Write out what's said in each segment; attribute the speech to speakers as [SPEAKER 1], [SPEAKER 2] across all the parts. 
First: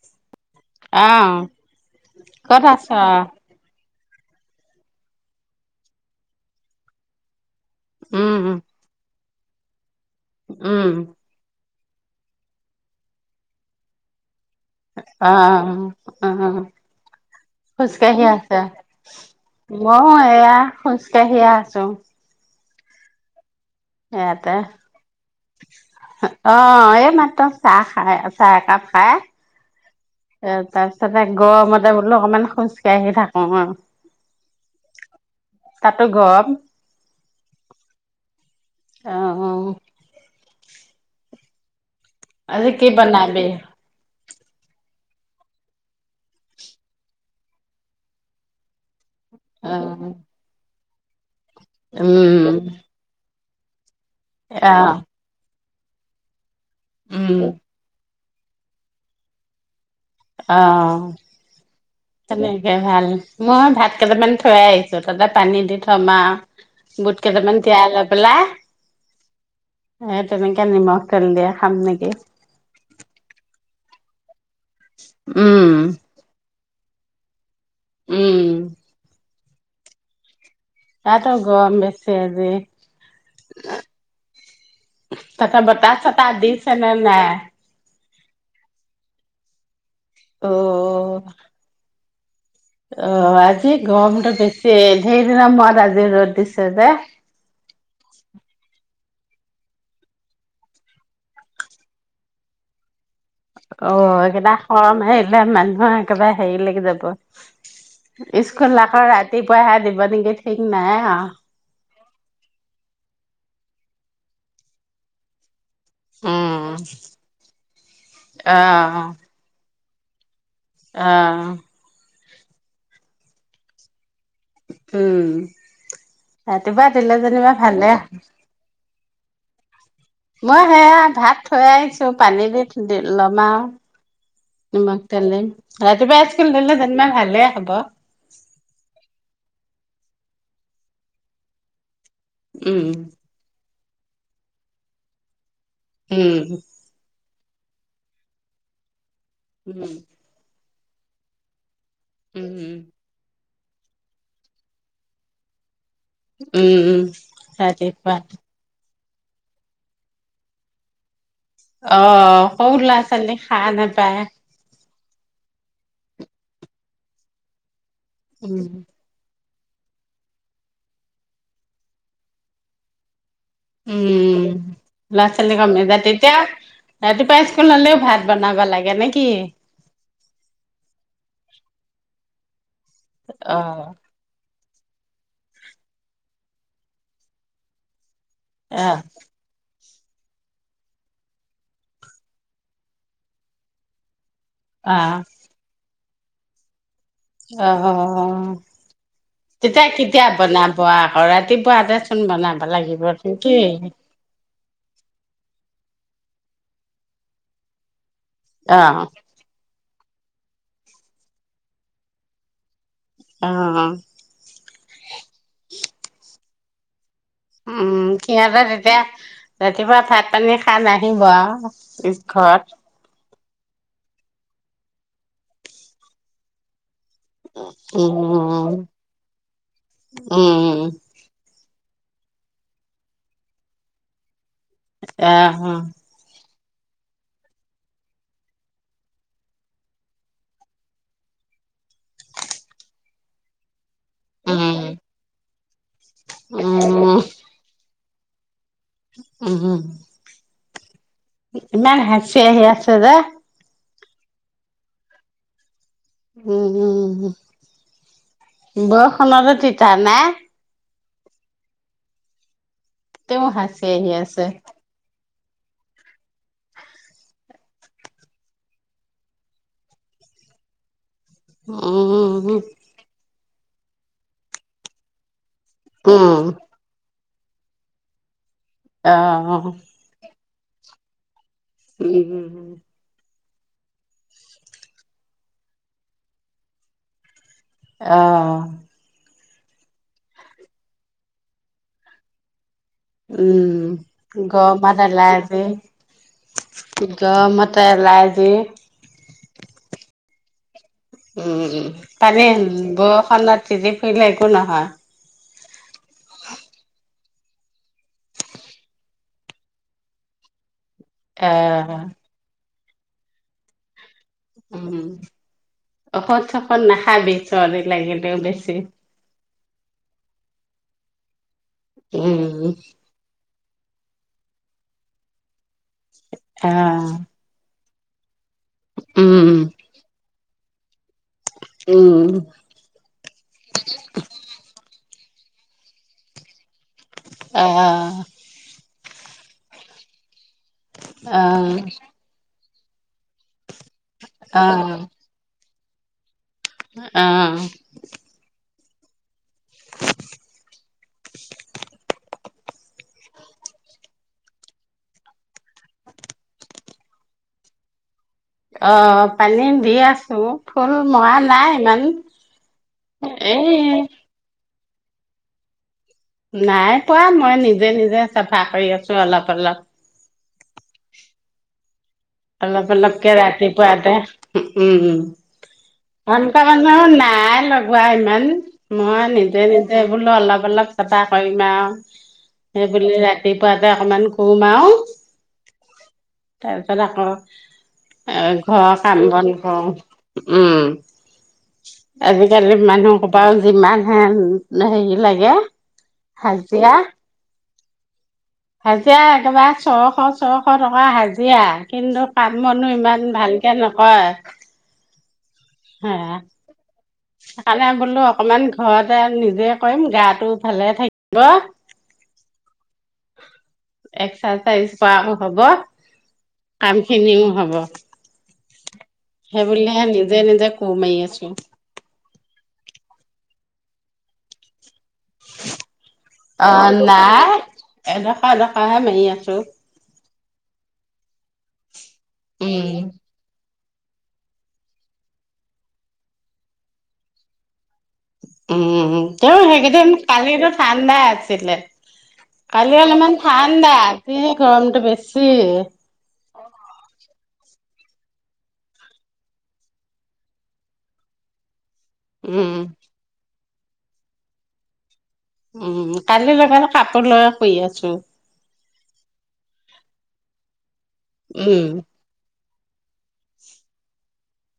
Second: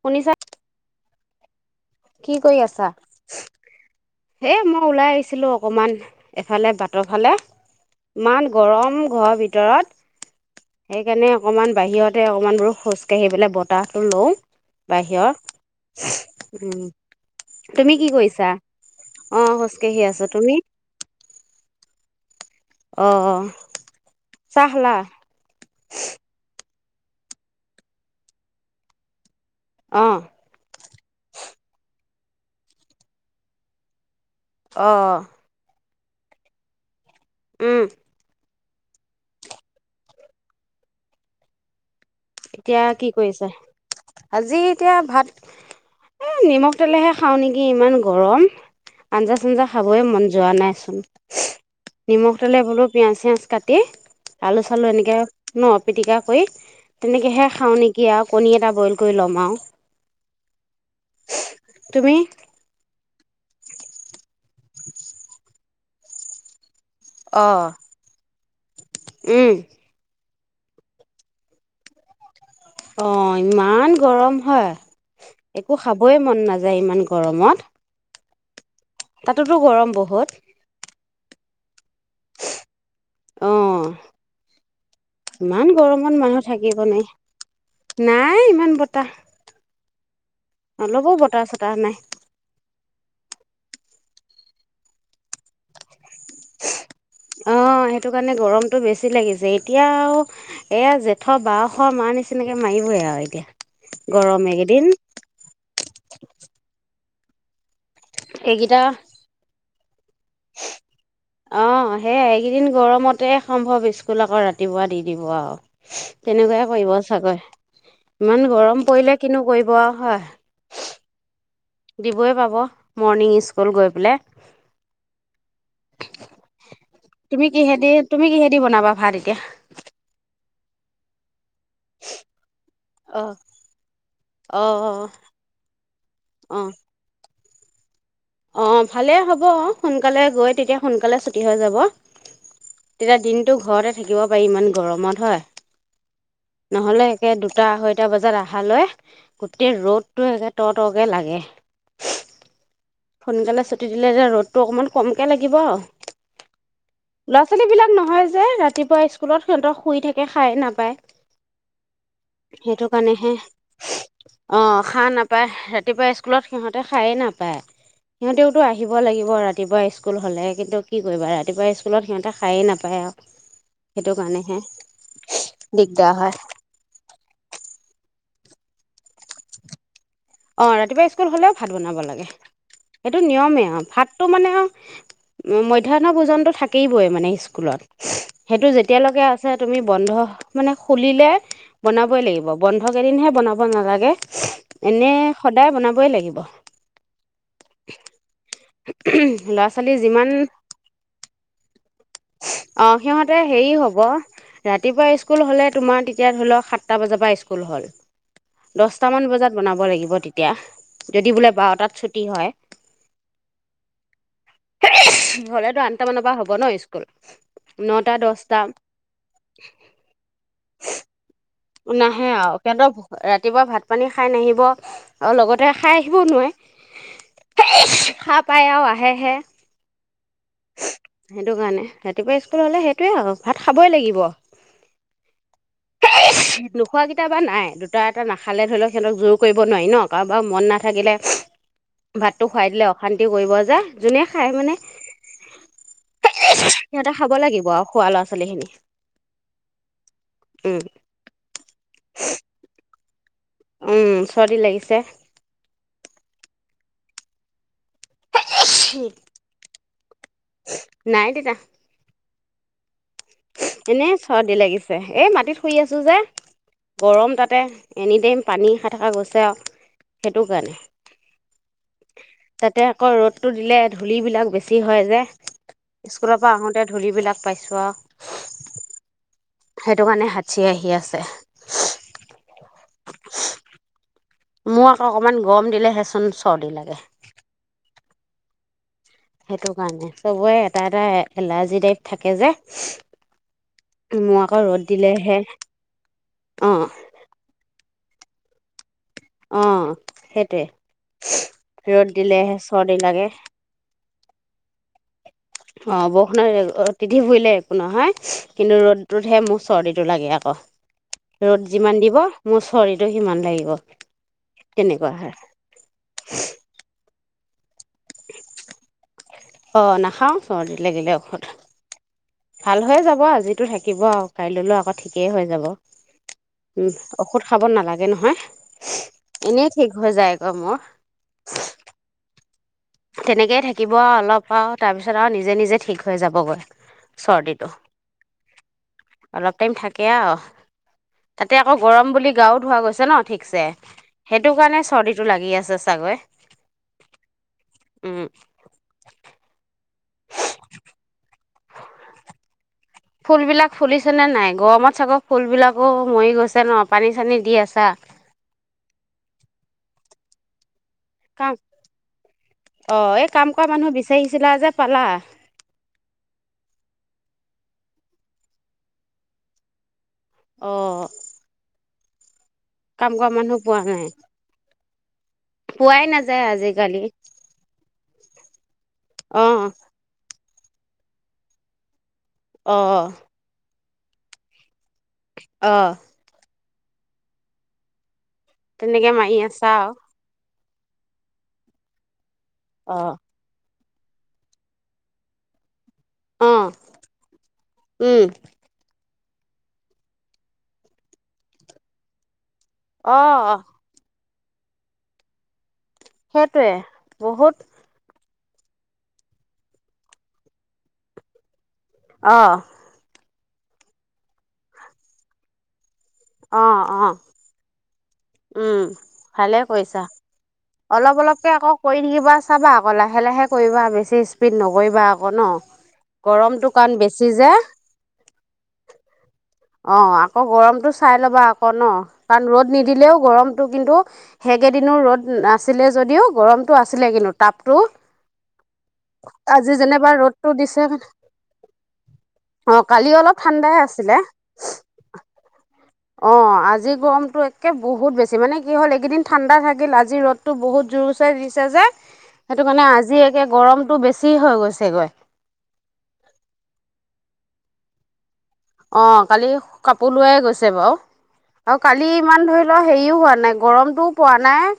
[SPEAKER 1] শুনিছা-
[SPEAKER 2] অ কত আছ?
[SPEAKER 1] হেই মই ওলাই আহিছিলোঁ অকণমান এফালে বাটৰ ফালে। ইমান
[SPEAKER 2] উম,
[SPEAKER 1] গৰম ঘৰা ভিতৰত। ভিতৰত-
[SPEAKER 2] উম,
[SPEAKER 1] সেইকাৰণে অকমান- বাহিৰতে অকণমানবোলো খোজকাঢ়ি পেলাই বতাহটো লওঁ- বাহিৰত
[SPEAKER 2] অ-অ-
[SPEAKER 1] উম
[SPEAKER 2] খোজ
[SPEAKER 1] তুমি কি
[SPEAKER 2] কাঢ়ি
[SPEAKER 1] কৰিছা
[SPEAKER 2] আছে।
[SPEAKER 1] অ খোজকাঢ়ি
[SPEAKER 2] মই
[SPEAKER 1] আছো তুমি
[SPEAKER 2] এইয়া খোজ- কাঢ়ি আছো।
[SPEAKER 1] অ
[SPEAKER 2] সেয়াতে
[SPEAKER 1] চাহ খালা
[SPEAKER 2] অ এই মাত্ৰ চাহ খাই চাহ একাপ খাই -
[SPEAKER 1] অ-
[SPEAKER 2] তাৰ পিছতে গৰমতে বোলো অকমান খোজকাঢ়ি থাকো হয়-
[SPEAKER 1] অ
[SPEAKER 2] তাতো গৰম।
[SPEAKER 1] উম
[SPEAKER 2] আ আজি
[SPEAKER 1] এতিয়া কি
[SPEAKER 2] বনাবি?
[SPEAKER 1] কৰিছ? আজি এতিয়া ভাত এ নিমখ তেলেহে খাওঁ নেকি! ইমান গৰম। আঞ্জা চাঞ্জা খাবই
[SPEAKER 2] অ',
[SPEAKER 1] মন যোৱা নাই। নিমখ
[SPEAKER 2] উম,
[SPEAKER 1] তেলে বোলো পিয়াঁজ চিয়াজ কাটি- তে [unintelligible] আলো চালো
[SPEAKER 2] অ',
[SPEAKER 1] এনেকে- ন? পিটিকা কৰি
[SPEAKER 2] উম,
[SPEAKER 1] তেনেকেহে খাওঁ নেকি আৰু- কণী এটা বইল কৰি ল'ম আৰু।
[SPEAKER 2] অ
[SPEAKER 1] তুমি
[SPEAKER 2] তেনেকে ভাল - মই ভাত কেইটামান থৈ আহিছো তাতে পানী দি থম আউ। বুট
[SPEAKER 1] অ
[SPEAKER 2] কেইটামান তিয়াই লৈ পেলাই
[SPEAKER 1] উম
[SPEAKER 2] তেনেকে নিমখ তেল দিয়ে খাম নেকি?
[SPEAKER 1] অ ইমান গৰম হয় একো
[SPEAKER 2] উম।
[SPEAKER 1] খাবই মন নাযায় যায় ইমান গৰমত
[SPEAKER 2] উম
[SPEAKER 1] তাতোতো গৰম বহুত,
[SPEAKER 2] তাতো গৰম বেছি আজি।
[SPEAKER 1] অ
[SPEAKER 2] তাতো
[SPEAKER 1] ইমান
[SPEAKER 2] বতা
[SPEAKER 1] গৰমত
[SPEAKER 2] ছটা
[SPEAKER 1] মানুহ থাকিব
[SPEAKER 2] দিছেনে
[SPEAKER 1] নোৱাৰি
[SPEAKER 2] নাই?
[SPEAKER 1] নাই ইমান বতাহ অ ল'ব বতাহ চতাহ নাই
[SPEAKER 2] অ আজি গৰমতো বেছি সেইদিনা মৰত আজি ৰ'দ দিছে যে
[SPEAKER 1] অ সেইটো কাৰণে গৰমতটো বেছি লাগিছে এতিয়া আৰু এয়া জেঠৰ বসৰ মাৰ নিচিনাকে মাৰিবইে আৰু এতিয়া
[SPEAKER 2] অ
[SPEAKER 1] গৰম
[SPEAKER 2] এইকেইটা
[SPEAKER 1] এইকেইদিন
[SPEAKER 2] খৰম আহিলে মানুহৰ একেবাৰে হেৰিলৈকে যাব স্কুল
[SPEAKER 1] এইকেইটা
[SPEAKER 2] আকৌ ৰাতি পুৱাই হে দিব বৰদিং
[SPEAKER 1] অ সেইয়াই এইকেইদিন গৰমতে সম্ভৱ স্কুল আকৌ ৰাতিপুৱা দি দিব আৰু
[SPEAKER 2] উম
[SPEAKER 1] তেনেকুৱাই কৰিব চাগৈ, ইমান
[SPEAKER 2] অ
[SPEAKER 1] গৰম পৰিলে কিনো কৰিব আৰু। হয়।
[SPEAKER 2] অহ
[SPEAKER 1] দিবই পাব মৰৰ্ণিং স্কুল গৈ পেলাই
[SPEAKER 2] উম ৰাতিপুৱা দিলে
[SPEAKER 1] তুমি
[SPEAKER 2] যেনিবা
[SPEAKER 1] কিহেদি
[SPEAKER 2] ভালে আহ
[SPEAKER 1] তুমি কিহেদি বনাবা ভাত এতিয়া
[SPEAKER 2] মই সেয়া ভাত থৈ আহিছো পানী দি
[SPEAKER 1] অ',
[SPEAKER 2] ল'মা নিমাক
[SPEAKER 1] অ',
[SPEAKER 2] তোললে ৰাতিপুৱা স্কুল
[SPEAKER 1] অ',
[SPEAKER 2] দিলে যেনিবা ভালে হব।
[SPEAKER 1] অ ভালে হ'ব অ। সোনকালে গৈ তেতিয়া সোনকালে ছুটি হৈ যাব
[SPEAKER 2] উম
[SPEAKER 1] তেতিয়া দিনতটো ঘৰ থাকিব পাৰি ইমান গৰমত হয়
[SPEAKER 2] উম
[SPEAKER 1] তাকে দুটা আঢ়ৈটা বজাত অহালৈ গোটেই
[SPEAKER 2] উম
[SPEAKER 1] ৰ'দতো এগাত ত তটকে লাগে
[SPEAKER 2] উম উম
[SPEAKER 1] সোনকালে ছুটি দিলে যে ৰ'দটো অকণমান কমকৈ লাগিব অ।
[SPEAKER 2] উম উম
[SPEAKER 1] লৰা ছোৱালী বিলাক
[SPEAKER 2] ৰাতিপুৱা
[SPEAKER 1] নহয় যে ৰাতিপুৱা স্কুল স্কুলত সিহঁতে শুই থাকে সাৰে নাপায়।
[SPEAKER 2] অ', সৰু
[SPEAKER 1] সেইটো
[SPEAKER 2] লৰা-ছোৱালী শাৰ নাপায়।
[SPEAKER 1] শাৰ নাপায়, ৰাতিপুৱা স্কুলত সিহঁতে শাৰে নাপায়। সিহঁতেওতো
[SPEAKER 2] উম
[SPEAKER 1] আহিব লাগিব ৰাতি [inaudible] ৰাতিপুৱা স্কুল হ'লে কি কৰিবা, ৰাতিপুৱা স্কুলত সিহঁতে খায়েই নাপায় আৰু। সেইটো
[SPEAKER 2] উম
[SPEAKER 1] কাৰণেহে
[SPEAKER 2] ল'ৰা ছোৱালী কম যে
[SPEAKER 1] দিগদাৰ
[SPEAKER 2] তেতিয়া
[SPEAKER 1] হয়
[SPEAKER 2] ৰাতিপুৱা স্কুল হলেও ভা। বনাব লাগে নে কি?
[SPEAKER 1] অ ৰাতিপুৱা স্কুল হলেও ভাত বনাব লাগে সেইটো
[SPEAKER 2] অ
[SPEAKER 1] নিয়মেই আৰু ভাতটো মানে আৰু মধ্যাহ্ন ভোজনটো থাকিবই মানে স্কুলত। সেইটো
[SPEAKER 2] অ
[SPEAKER 1] যেতিয়ালৈকে আছে তুমি বন্ধ মানে খুলিলে বনাবই লাগিব, বন্ধ কেইদিনহে বনাব নালাগে। এনে
[SPEAKER 2] অ
[SPEAKER 1] সদায় বনাব [inaudible] লাগিব।
[SPEAKER 2] অ', অ', অ।
[SPEAKER 1] ল'ৰা
[SPEAKER 2] তেতিয়া
[SPEAKER 1] ছোৱালী
[SPEAKER 2] কেতিয়া
[SPEAKER 1] যিমান
[SPEAKER 2] বনাব আক ৰাতিপুৱা আদা বনাব
[SPEAKER 1] অ
[SPEAKER 2] লাগিব সন্ত
[SPEAKER 1] সিহঁতে
[SPEAKER 2] সেইটোৱে।
[SPEAKER 1] হেৰি হ'ব ৰাতিপুৱা স্কুল হ'লে তোমাৰ তেতিয়া ধৰি লোৱা সাতটা বজাৰ পৰা স্কুল হ'ল।
[SPEAKER 2] অ
[SPEAKER 1] দহটামান বজাত বনাব লাগিব। তেতিয়া, যদি বোলে বাৰটাত ছুটী হয়।
[SPEAKER 2] অ
[SPEAKER 1] [unintelligible] ব ন [inaudible]
[SPEAKER 2] উম
[SPEAKER 1] নটা দহটা
[SPEAKER 2] সিহঁতে তেতিয়া ৰাতিপুৱা ভাত পানী খাই নাহিব আৰু।
[SPEAKER 1] নাহে আৰু,
[SPEAKER 2] ঘৰত
[SPEAKER 1] সিহঁতৰ ৰাতিপুৱা ভাত পানী খাই নাহিব আৰু লগতে খাই আহিবও নোৱাৰে। [unintelligible]
[SPEAKER 2] উম
[SPEAKER 1] সাৰপাই আৰু আহেহে,
[SPEAKER 2] উম
[SPEAKER 1] সেইটো কাৰণে। ৰাতিপুৱা স্কুললে সেইটোৱে আৰু, ভাত খাবই লাগিব।
[SPEAKER 2] আহ অ।
[SPEAKER 1] নোখোৱাকেইটা বা নাই দুটা এটা নাখালে ধৰি ল‌ওক সিহঁতক জোৰ কৰিব নোৱাৰি ন কাৰোবাৰ মন নাথাকিলে ভাতটো খুৱাই দিলে অশান্তিও কৰিব যে। যোনে খায় মানে,
[SPEAKER 2] উম
[SPEAKER 1] সিহঁতে [unintelligible] খাব লাগিব আৰু খুৱা লৰা চুলিখিনি
[SPEAKER 2] উহু।
[SPEAKER 1] উম।
[SPEAKER 2] ইমান হাচি আহি আছে। [unintelligible]
[SPEAKER 1] উম, চৰ্দি লাগিছে।
[SPEAKER 2] উম, উম, উম। বৰষুণতে তিতা নে?
[SPEAKER 1] নাই তিতা।
[SPEAKER 2] তেওঁ হাঁচি আহি
[SPEAKER 1] এনেই
[SPEAKER 2] আছে
[SPEAKER 1] চৰ্দি লাগিছে। ‌ এই মাত পাটিত শুই আছো যে। গৰম তাতে, এনিটাইম পানী খাই থকা গৈছে আৰু সেইটো কাৰণে।
[SPEAKER 2] উম, হম, হম।
[SPEAKER 1] টো দিলে ধূল বিলাক বেছি হয় যে। স্কুলৰ
[SPEAKER 2] উম
[SPEAKER 1] পৰা আহোতে ধুলি বিলাক পাইছোঁ আৰু।
[SPEAKER 2] অহ, অহ, অহ।
[SPEAKER 1] চি আহি আছে।
[SPEAKER 2] উম, হম, হম।
[SPEAKER 1] [unintelligible] মোৰ আকৌ অকমান গৰম দিলেহেচোন চৰ্দি লাগে।
[SPEAKER 2] অ'।
[SPEAKER 1] সেইটো কাৰণে। চবৰে এটা এটা এলাৰ্জি টাইপ থাকে যে।
[SPEAKER 2] উম,
[SPEAKER 1] মোৰ আকৌ ৰ'দ
[SPEAKER 2] গৰমাত
[SPEAKER 1] দিলেহে
[SPEAKER 2] এলাৰ্জি।
[SPEAKER 1] অঁ
[SPEAKER 2] গৰমতে এলাৰ্জি
[SPEAKER 1] অহ, সেইটোৱে।
[SPEAKER 2] উম,
[SPEAKER 1] ৰ'দ
[SPEAKER 2] পানী
[SPEAKER 1] দিলেহে চৰ্দি লাগে
[SPEAKER 2] [unintelligible] সিবিলাক একো নহয়।
[SPEAKER 1] অহ, বৰষূণে আতি তু দিলে একো নহয়। কিন্তু, ৰ'দটোতহে মোৰ চৰ্দিটো লাগে আকৌ। ৰ'দ যিমান
[SPEAKER 2] অ',
[SPEAKER 1] দিব মোৰ চ শৰীৰটো সিমান লাগিব।
[SPEAKER 2] উম,
[SPEAKER 1] তেনেকুৱা হয়
[SPEAKER 2] ঔষধ-চৌখদ নাখ খাবি চৰ্দি লাগিলেও বেছি।
[SPEAKER 1] অহ, নাখাওঁ চৰ্দিত লাগিলে ঔষধ।
[SPEAKER 2] উম,
[SPEAKER 1] ভাল হৈ যাব আজি তু থাকিব আৰু কাইলৈলো আকৌ ঠিকেই হৈ যাব। উম,
[SPEAKER 2] অ',
[SPEAKER 1] ঔষধ খাব নালাগে। গে নহয় [unintelligible]
[SPEAKER 2] উম,
[SPEAKER 1] এনেই ঠিক হৈ যায়। অ মোৰ
[SPEAKER 2] উম
[SPEAKER 1] তেনেকেই থাকিব আ অলপ আ তাৰ পিছত আ নিজে নিজে ঠিক হৈ যাবগৈ। চৰ্দিটো
[SPEAKER 2] আহ
[SPEAKER 1] অলপ টাইম থাকে আৰু তাতে আকৌ
[SPEAKER 2] অ',
[SPEAKER 1] গৰম বুলি গাউত হৈ গৈছে ন ঠিকছে হেটো কাৰণে
[SPEAKER 2] অ',
[SPEAKER 1] চৰ্দিটো লাগি আছে। চাগৈ
[SPEAKER 2] [unintelligible] অ
[SPEAKER 1] উম [unintelligible]
[SPEAKER 2] [unintelligible]
[SPEAKER 1] ফুলবিলাক ফুলিছেনেে নাই গৰমত চাগৈ ফুলবিলাকো মৰি গৈছে ন পানী চানী দি আছা।
[SPEAKER 2] অ, পানী দি আছোঁ। ফুলৰ মৰা
[SPEAKER 1] কাম
[SPEAKER 2] নাই ইমান
[SPEAKER 1] অ এই কাম কৰা মানুহ
[SPEAKER 2] এ।
[SPEAKER 1] বিচাৰিছিলা যে পালা।
[SPEAKER 2] নাই পোৱা মই নিজে-নিজে চাফা কৰি আছো অলপ- অলপ।
[SPEAKER 1] অঁ।
[SPEAKER 2] অলপ-অলপকে
[SPEAKER 1] পোৱা নাই
[SPEAKER 2] ৰাতিপুৱাতে। ওউম
[SPEAKER 1] পোৱাই নাযায়
[SPEAKER 2] সনেক এঘন্টা মানু
[SPEAKER 1] আজিকালি
[SPEAKER 2] নাই লগোৱা ইমান। মই
[SPEAKER 1] অ
[SPEAKER 2] নিজে-নিজে বোলো অলপ। অলপ চাফা কৰিম আও
[SPEAKER 1] অ
[SPEAKER 2] এইবুলি ৰাতিপুৱা। এই অকণমান সুম আৰু।
[SPEAKER 1] অ'।
[SPEAKER 2] [unintelligible] এলাহ কউ। এ ঘৰ
[SPEAKER 1] তেনেকে মাৰি
[SPEAKER 2] কাম-বন
[SPEAKER 1] আছা
[SPEAKER 2] কউ
[SPEAKER 1] আৰু
[SPEAKER 2] উম আজিকালি
[SPEAKER 1] অ
[SPEAKER 2] মানুহ সোপা যিমান হে হেৰি লাগে
[SPEAKER 1] অ
[SPEAKER 2] হাজিয়া
[SPEAKER 1] উম
[SPEAKER 2] এতিয়া একেবাৰ ছ'শ ছ'শ টকা হাজিৰা। কিন্দব। কাম- বনু
[SPEAKER 1] অ
[SPEAKER 2] ইমান
[SPEAKER 1] অ
[SPEAKER 2] ভালেকে নকৈ।
[SPEAKER 1] সেইটোৱে বহুত
[SPEAKER 2] খালে বোলো। অকমান ঘৰতে নিজে কৰিম গাটো ভালে থাকিব
[SPEAKER 1] অ
[SPEAKER 2] এক্সাৰচাইজ কৰাওঁ হ'ব,
[SPEAKER 1] অ অ
[SPEAKER 2] কাম খিনিও হ'ব।
[SPEAKER 1] উম। ভালে কৰিছা,
[SPEAKER 2] সেইবুলিহে নিজে নিজে কোৰ মাৰি
[SPEAKER 1] অলপ
[SPEAKER 2] আছো
[SPEAKER 1] অলপকে আকৌ কৰি থাকিবা, চাবা আকৌ লাহে লাহে কৰিবা। বেছি স্পীড নগৈ বা
[SPEAKER 2] অ, '
[SPEAKER 1] যে
[SPEAKER 2] নাই এডোখৰ এডোখৰহে মাৰি আছো।
[SPEAKER 1] অ, ' আকৌ গৰমতটো চাই ল'বা ক ন', কাৰণ ৰ'দ
[SPEAKER 2] উম
[SPEAKER 1] নিদিলেও গৰম কিন্তু সেইকেইদিনো ৰ'দ নাছিলে যদিও গৰমতটো আছিলে কিন্তু তাপটো
[SPEAKER 2] উম, তেওঁ
[SPEAKER 1] আজি
[SPEAKER 2] সেইকেইদিন,
[SPEAKER 1] যেনিবা ৰ'দটো
[SPEAKER 2] কালিতো
[SPEAKER 1] দিছে
[SPEAKER 2] ঠাণ্ডা আছিলে
[SPEAKER 1] অঁ
[SPEAKER 2] কালি অলপমান
[SPEAKER 1] অলপ ঠাণ্ডাই
[SPEAKER 2] ঠাণ্ডা
[SPEAKER 1] আছিলে
[SPEAKER 2] গৰমটো বেছি
[SPEAKER 1] মতো একে বহুত বেছি, মানে কি হ'ল এইকেইদিন ঠাণ্ডা থাকিল আজি ৰ'দটো বহুত জোৰছে দিছে যে সেইটো
[SPEAKER 2] উম
[SPEAKER 1] কাৰনে আজি একে গৰম টো বেছি হৈ গৈছেগৈ।
[SPEAKER 2] উম, কালি লগালে কাপোৰ লৈ শুই আছো।
[SPEAKER 1] অ কালি কাপোৰ লোৱাই গৈছে বাৰু, আৰু
[SPEAKER 2] উম
[SPEAKER 1] কালি ইমান ধৰি অলপ হেৰিও হোৱা নাই, গৰমটোও পোৱা নাই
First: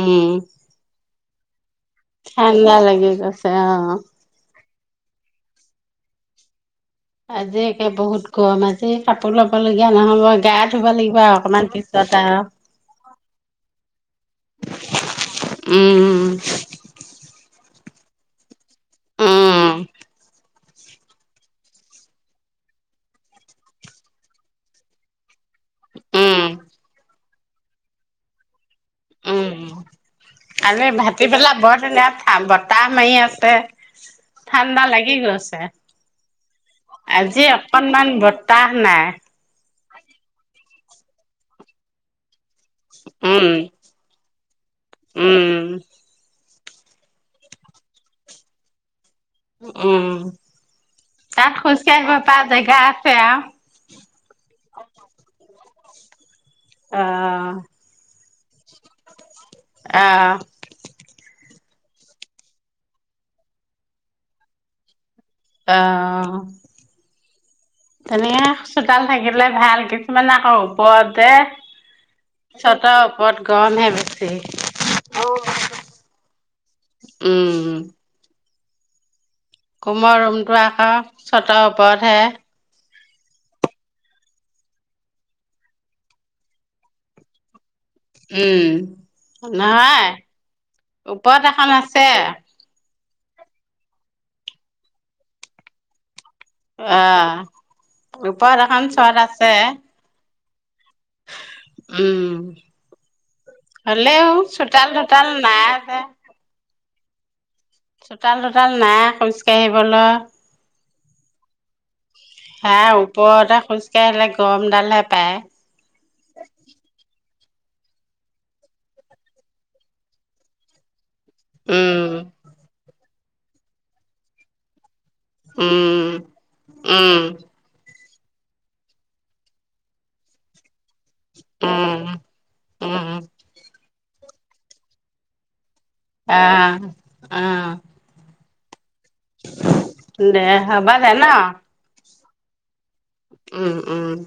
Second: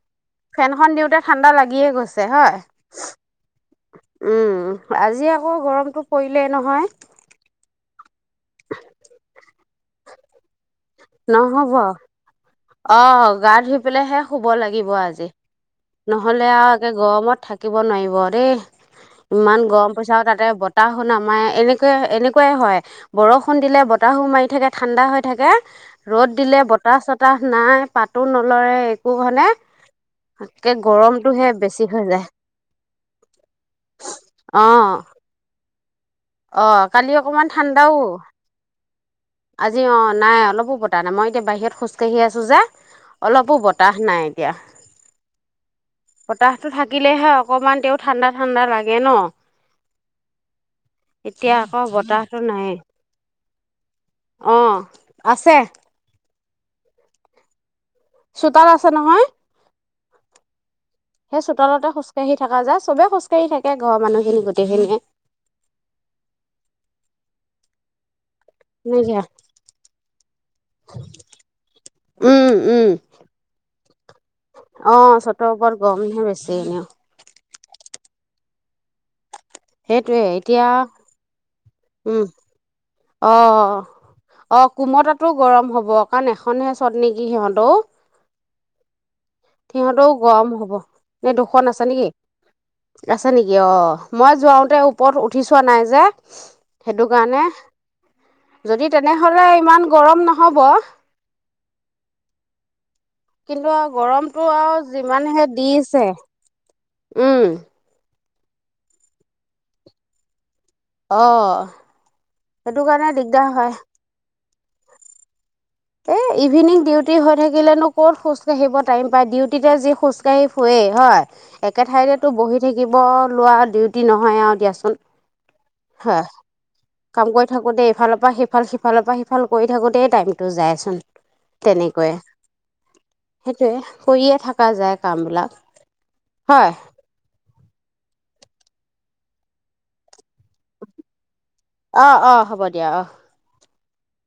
[SPEAKER 2] উম।
[SPEAKER 1] ফেনখন দিওঁতে ঠাণ্ডা লাগে।
[SPEAKER 2] ঠাণ্ডা লাগি গৈছে। অ
[SPEAKER 1] উম। আজি আকৌ গৰমটো পৰিলেই নহয়
[SPEAKER 2] আজি একে বহুত গৰম আজি, কাপোৰ ল'ব ল'ব লগিয়া নহয় বাৰু, গা ধুব লাগি ক অকমান
[SPEAKER 1] নহ'ব
[SPEAKER 2] পিছত আহ
[SPEAKER 1] অ' গা ধুই পেলাইহে শুব লাগিব আজি।
[SPEAKER 2] উম,
[SPEAKER 1] নহলে আৰু একে গৰমত থাকি আকিব নোৱাৰিব দে' ইমান
[SPEAKER 2] উম,
[SPEAKER 1] গৰম পৰিছে আৰু তাতে বতা বতাহাহুণ আমাৰ এনেকুৱা এনেকুৱাই হয় বৰষুণ দিলে বতাহো মাৰি থাকে ঠাণ্ডা হৈ থাকে ৰ'দ
[SPEAKER 2] উম,
[SPEAKER 1] দিলে বতাহ চত তাহ নাই পাতো নলৰে মানে
[SPEAKER 2] উম,
[SPEAKER 1] একে
[SPEAKER 2] আজি
[SPEAKER 1] গৰমটোহে
[SPEAKER 2] ভাটিবেলা বৰ
[SPEAKER 1] বেছি হৈ
[SPEAKER 2] ধুনীয়া আ
[SPEAKER 1] যায়
[SPEAKER 2] বতাহ মাৰি আছে৷ ঠাণ্ডা
[SPEAKER 1] অ
[SPEAKER 2] লাগি গৈছে৷
[SPEAKER 1] অ কালি
[SPEAKER 2] আজি
[SPEAKER 1] অকমান ঠাণ্ডাও
[SPEAKER 2] অকণমান বতাহ নাই৷
[SPEAKER 1] আজি অ নাই অলপো ব [unintelligible] মই এতিয়া বাহিৰত খোজকাঢ়ি আছ যে
[SPEAKER 2] উম,
[SPEAKER 1] অলপো বতাহ নাই এতিয়া৷
[SPEAKER 2] উম,
[SPEAKER 1] বতাহ টো থাকিলেহে অকমান তেও ঠাণ্ডা ঠাণ্ডা লাগে ন৷
[SPEAKER 2] উম তাত
[SPEAKER 1] এতিয়া আকৌ
[SPEAKER 2] খোজকাঢ়িব পা
[SPEAKER 1] বতাহটো নাই
[SPEAKER 2] জেগা আছে আৰু৷
[SPEAKER 1] অ আছে
[SPEAKER 2] অহ
[SPEAKER 1] চোতাল আছে নহয়
[SPEAKER 2] আহ
[SPEAKER 1] সেই চোতালতে খোজকাঢি থাকা যায়, চবে খোজকাঢ়ি থাকে ঘৰৰ মানুহখিনি গোটেইখিনিয়ে৷
[SPEAKER 2] আহ এনেকে চোতাল
[SPEAKER 1] সেনেকে
[SPEAKER 2] থাকিলে ভাল কিছুমান আকৌ ওপৰত
[SPEAKER 1] উম
[SPEAKER 2] যে
[SPEAKER 1] উম
[SPEAKER 2] চাতৰ ওপৰত গৰম হে
[SPEAKER 1] অ
[SPEAKER 2] বেছি৷
[SPEAKER 1] চতৰ
[SPEAKER 2] উম
[SPEAKER 1] ওপৰত গৰমহে বেছি এনেও
[SPEAKER 2] উম কুমৰ
[SPEAKER 1] সেইটোয়ে
[SPEAKER 2] ৰুমটো
[SPEAKER 1] এতিয়া
[SPEAKER 2] আকৌ চতৰ
[SPEAKER 1] উম
[SPEAKER 2] ওপৰতহে৷
[SPEAKER 1] অ অ কুমতাটো গৰম হব কাৰণ এখনহে চত নেকি সিহঁতও
[SPEAKER 2] উম নই,
[SPEAKER 1] সিহঁতৰো গৰম হ'ব এই
[SPEAKER 2] ওপৰত
[SPEAKER 1] দুখন
[SPEAKER 2] এখন
[SPEAKER 1] নেকি
[SPEAKER 2] আছে৷
[SPEAKER 1] আছে নেকি? অঁ, মই যোৱাওঁতে ওপৰত উঠি চোৱা নাই যে। সেইটো
[SPEAKER 2] অ',
[SPEAKER 1] কাৰণে,
[SPEAKER 2] ওপৰত এখন
[SPEAKER 1] যদি
[SPEAKER 2] চট
[SPEAKER 1] তেনেহলে
[SPEAKER 2] আছে
[SPEAKER 1] ইমান গৰম নহ হ'ব
[SPEAKER 2] উম হলেও
[SPEAKER 1] টো আৰু
[SPEAKER 2] চোতাল তোতাল
[SPEAKER 1] যিমানহে
[SPEAKER 2] নাই যে
[SPEAKER 1] দিছে উম
[SPEAKER 2] চোতাল-তোতাল নাই খোজকাঢ়িবলৈ৷
[SPEAKER 1] অ সেইটো
[SPEAKER 2] তাই
[SPEAKER 1] কাৰণে দিগদাৰ
[SPEAKER 2] ওপৰতে
[SPEAKER 1] হয়
[SPEAKER 2] খোজ কাঢ়ি লাগ গমডাল হে পায়
[SPEAKER 1] এ ইভিনিং ডিউটি হৈ থাকিলেনো ক'ত খোজ কাঢ়িব টাইম পায়, ডিউটিতে যি খোজ কাঢ়ি ফুৰেই। হয় একে
[SPEAKER 2] উম,
[SPEAKER 1] ঠাইতেতো বহি থাকিব লোৱা ডিউটি নহয় আও দিয়াচোন৷
[SPEAKER 2] উম,
[SPEAKER 1] হা
[SPEAKER 2] উম,
[SPEAKER 1] কাম কৰি থাকোতে এইফালৰ সিফাল সিফালৰ পৰা সিফাল কৰি থাকোঁতেই টাইম তো যাচোন।
[SPEAKER 2] উম,
[SPEAKER 1] তেনেকৈয়ে।
[SPEAKER 2] উম,
[SPEAKER 1] সেইটোৱে। কৰিয়ে থকা যায় কামবিলাক।
[SPEAKER 2] অ
[SPEAKER 1] হয়
[SPEAKER 2] অ। দে হ'বদে ন'?
[SPEAKER 1] অ', অ', হ'ব দিয়া অ'।
[SPEAKER 2] উম উম।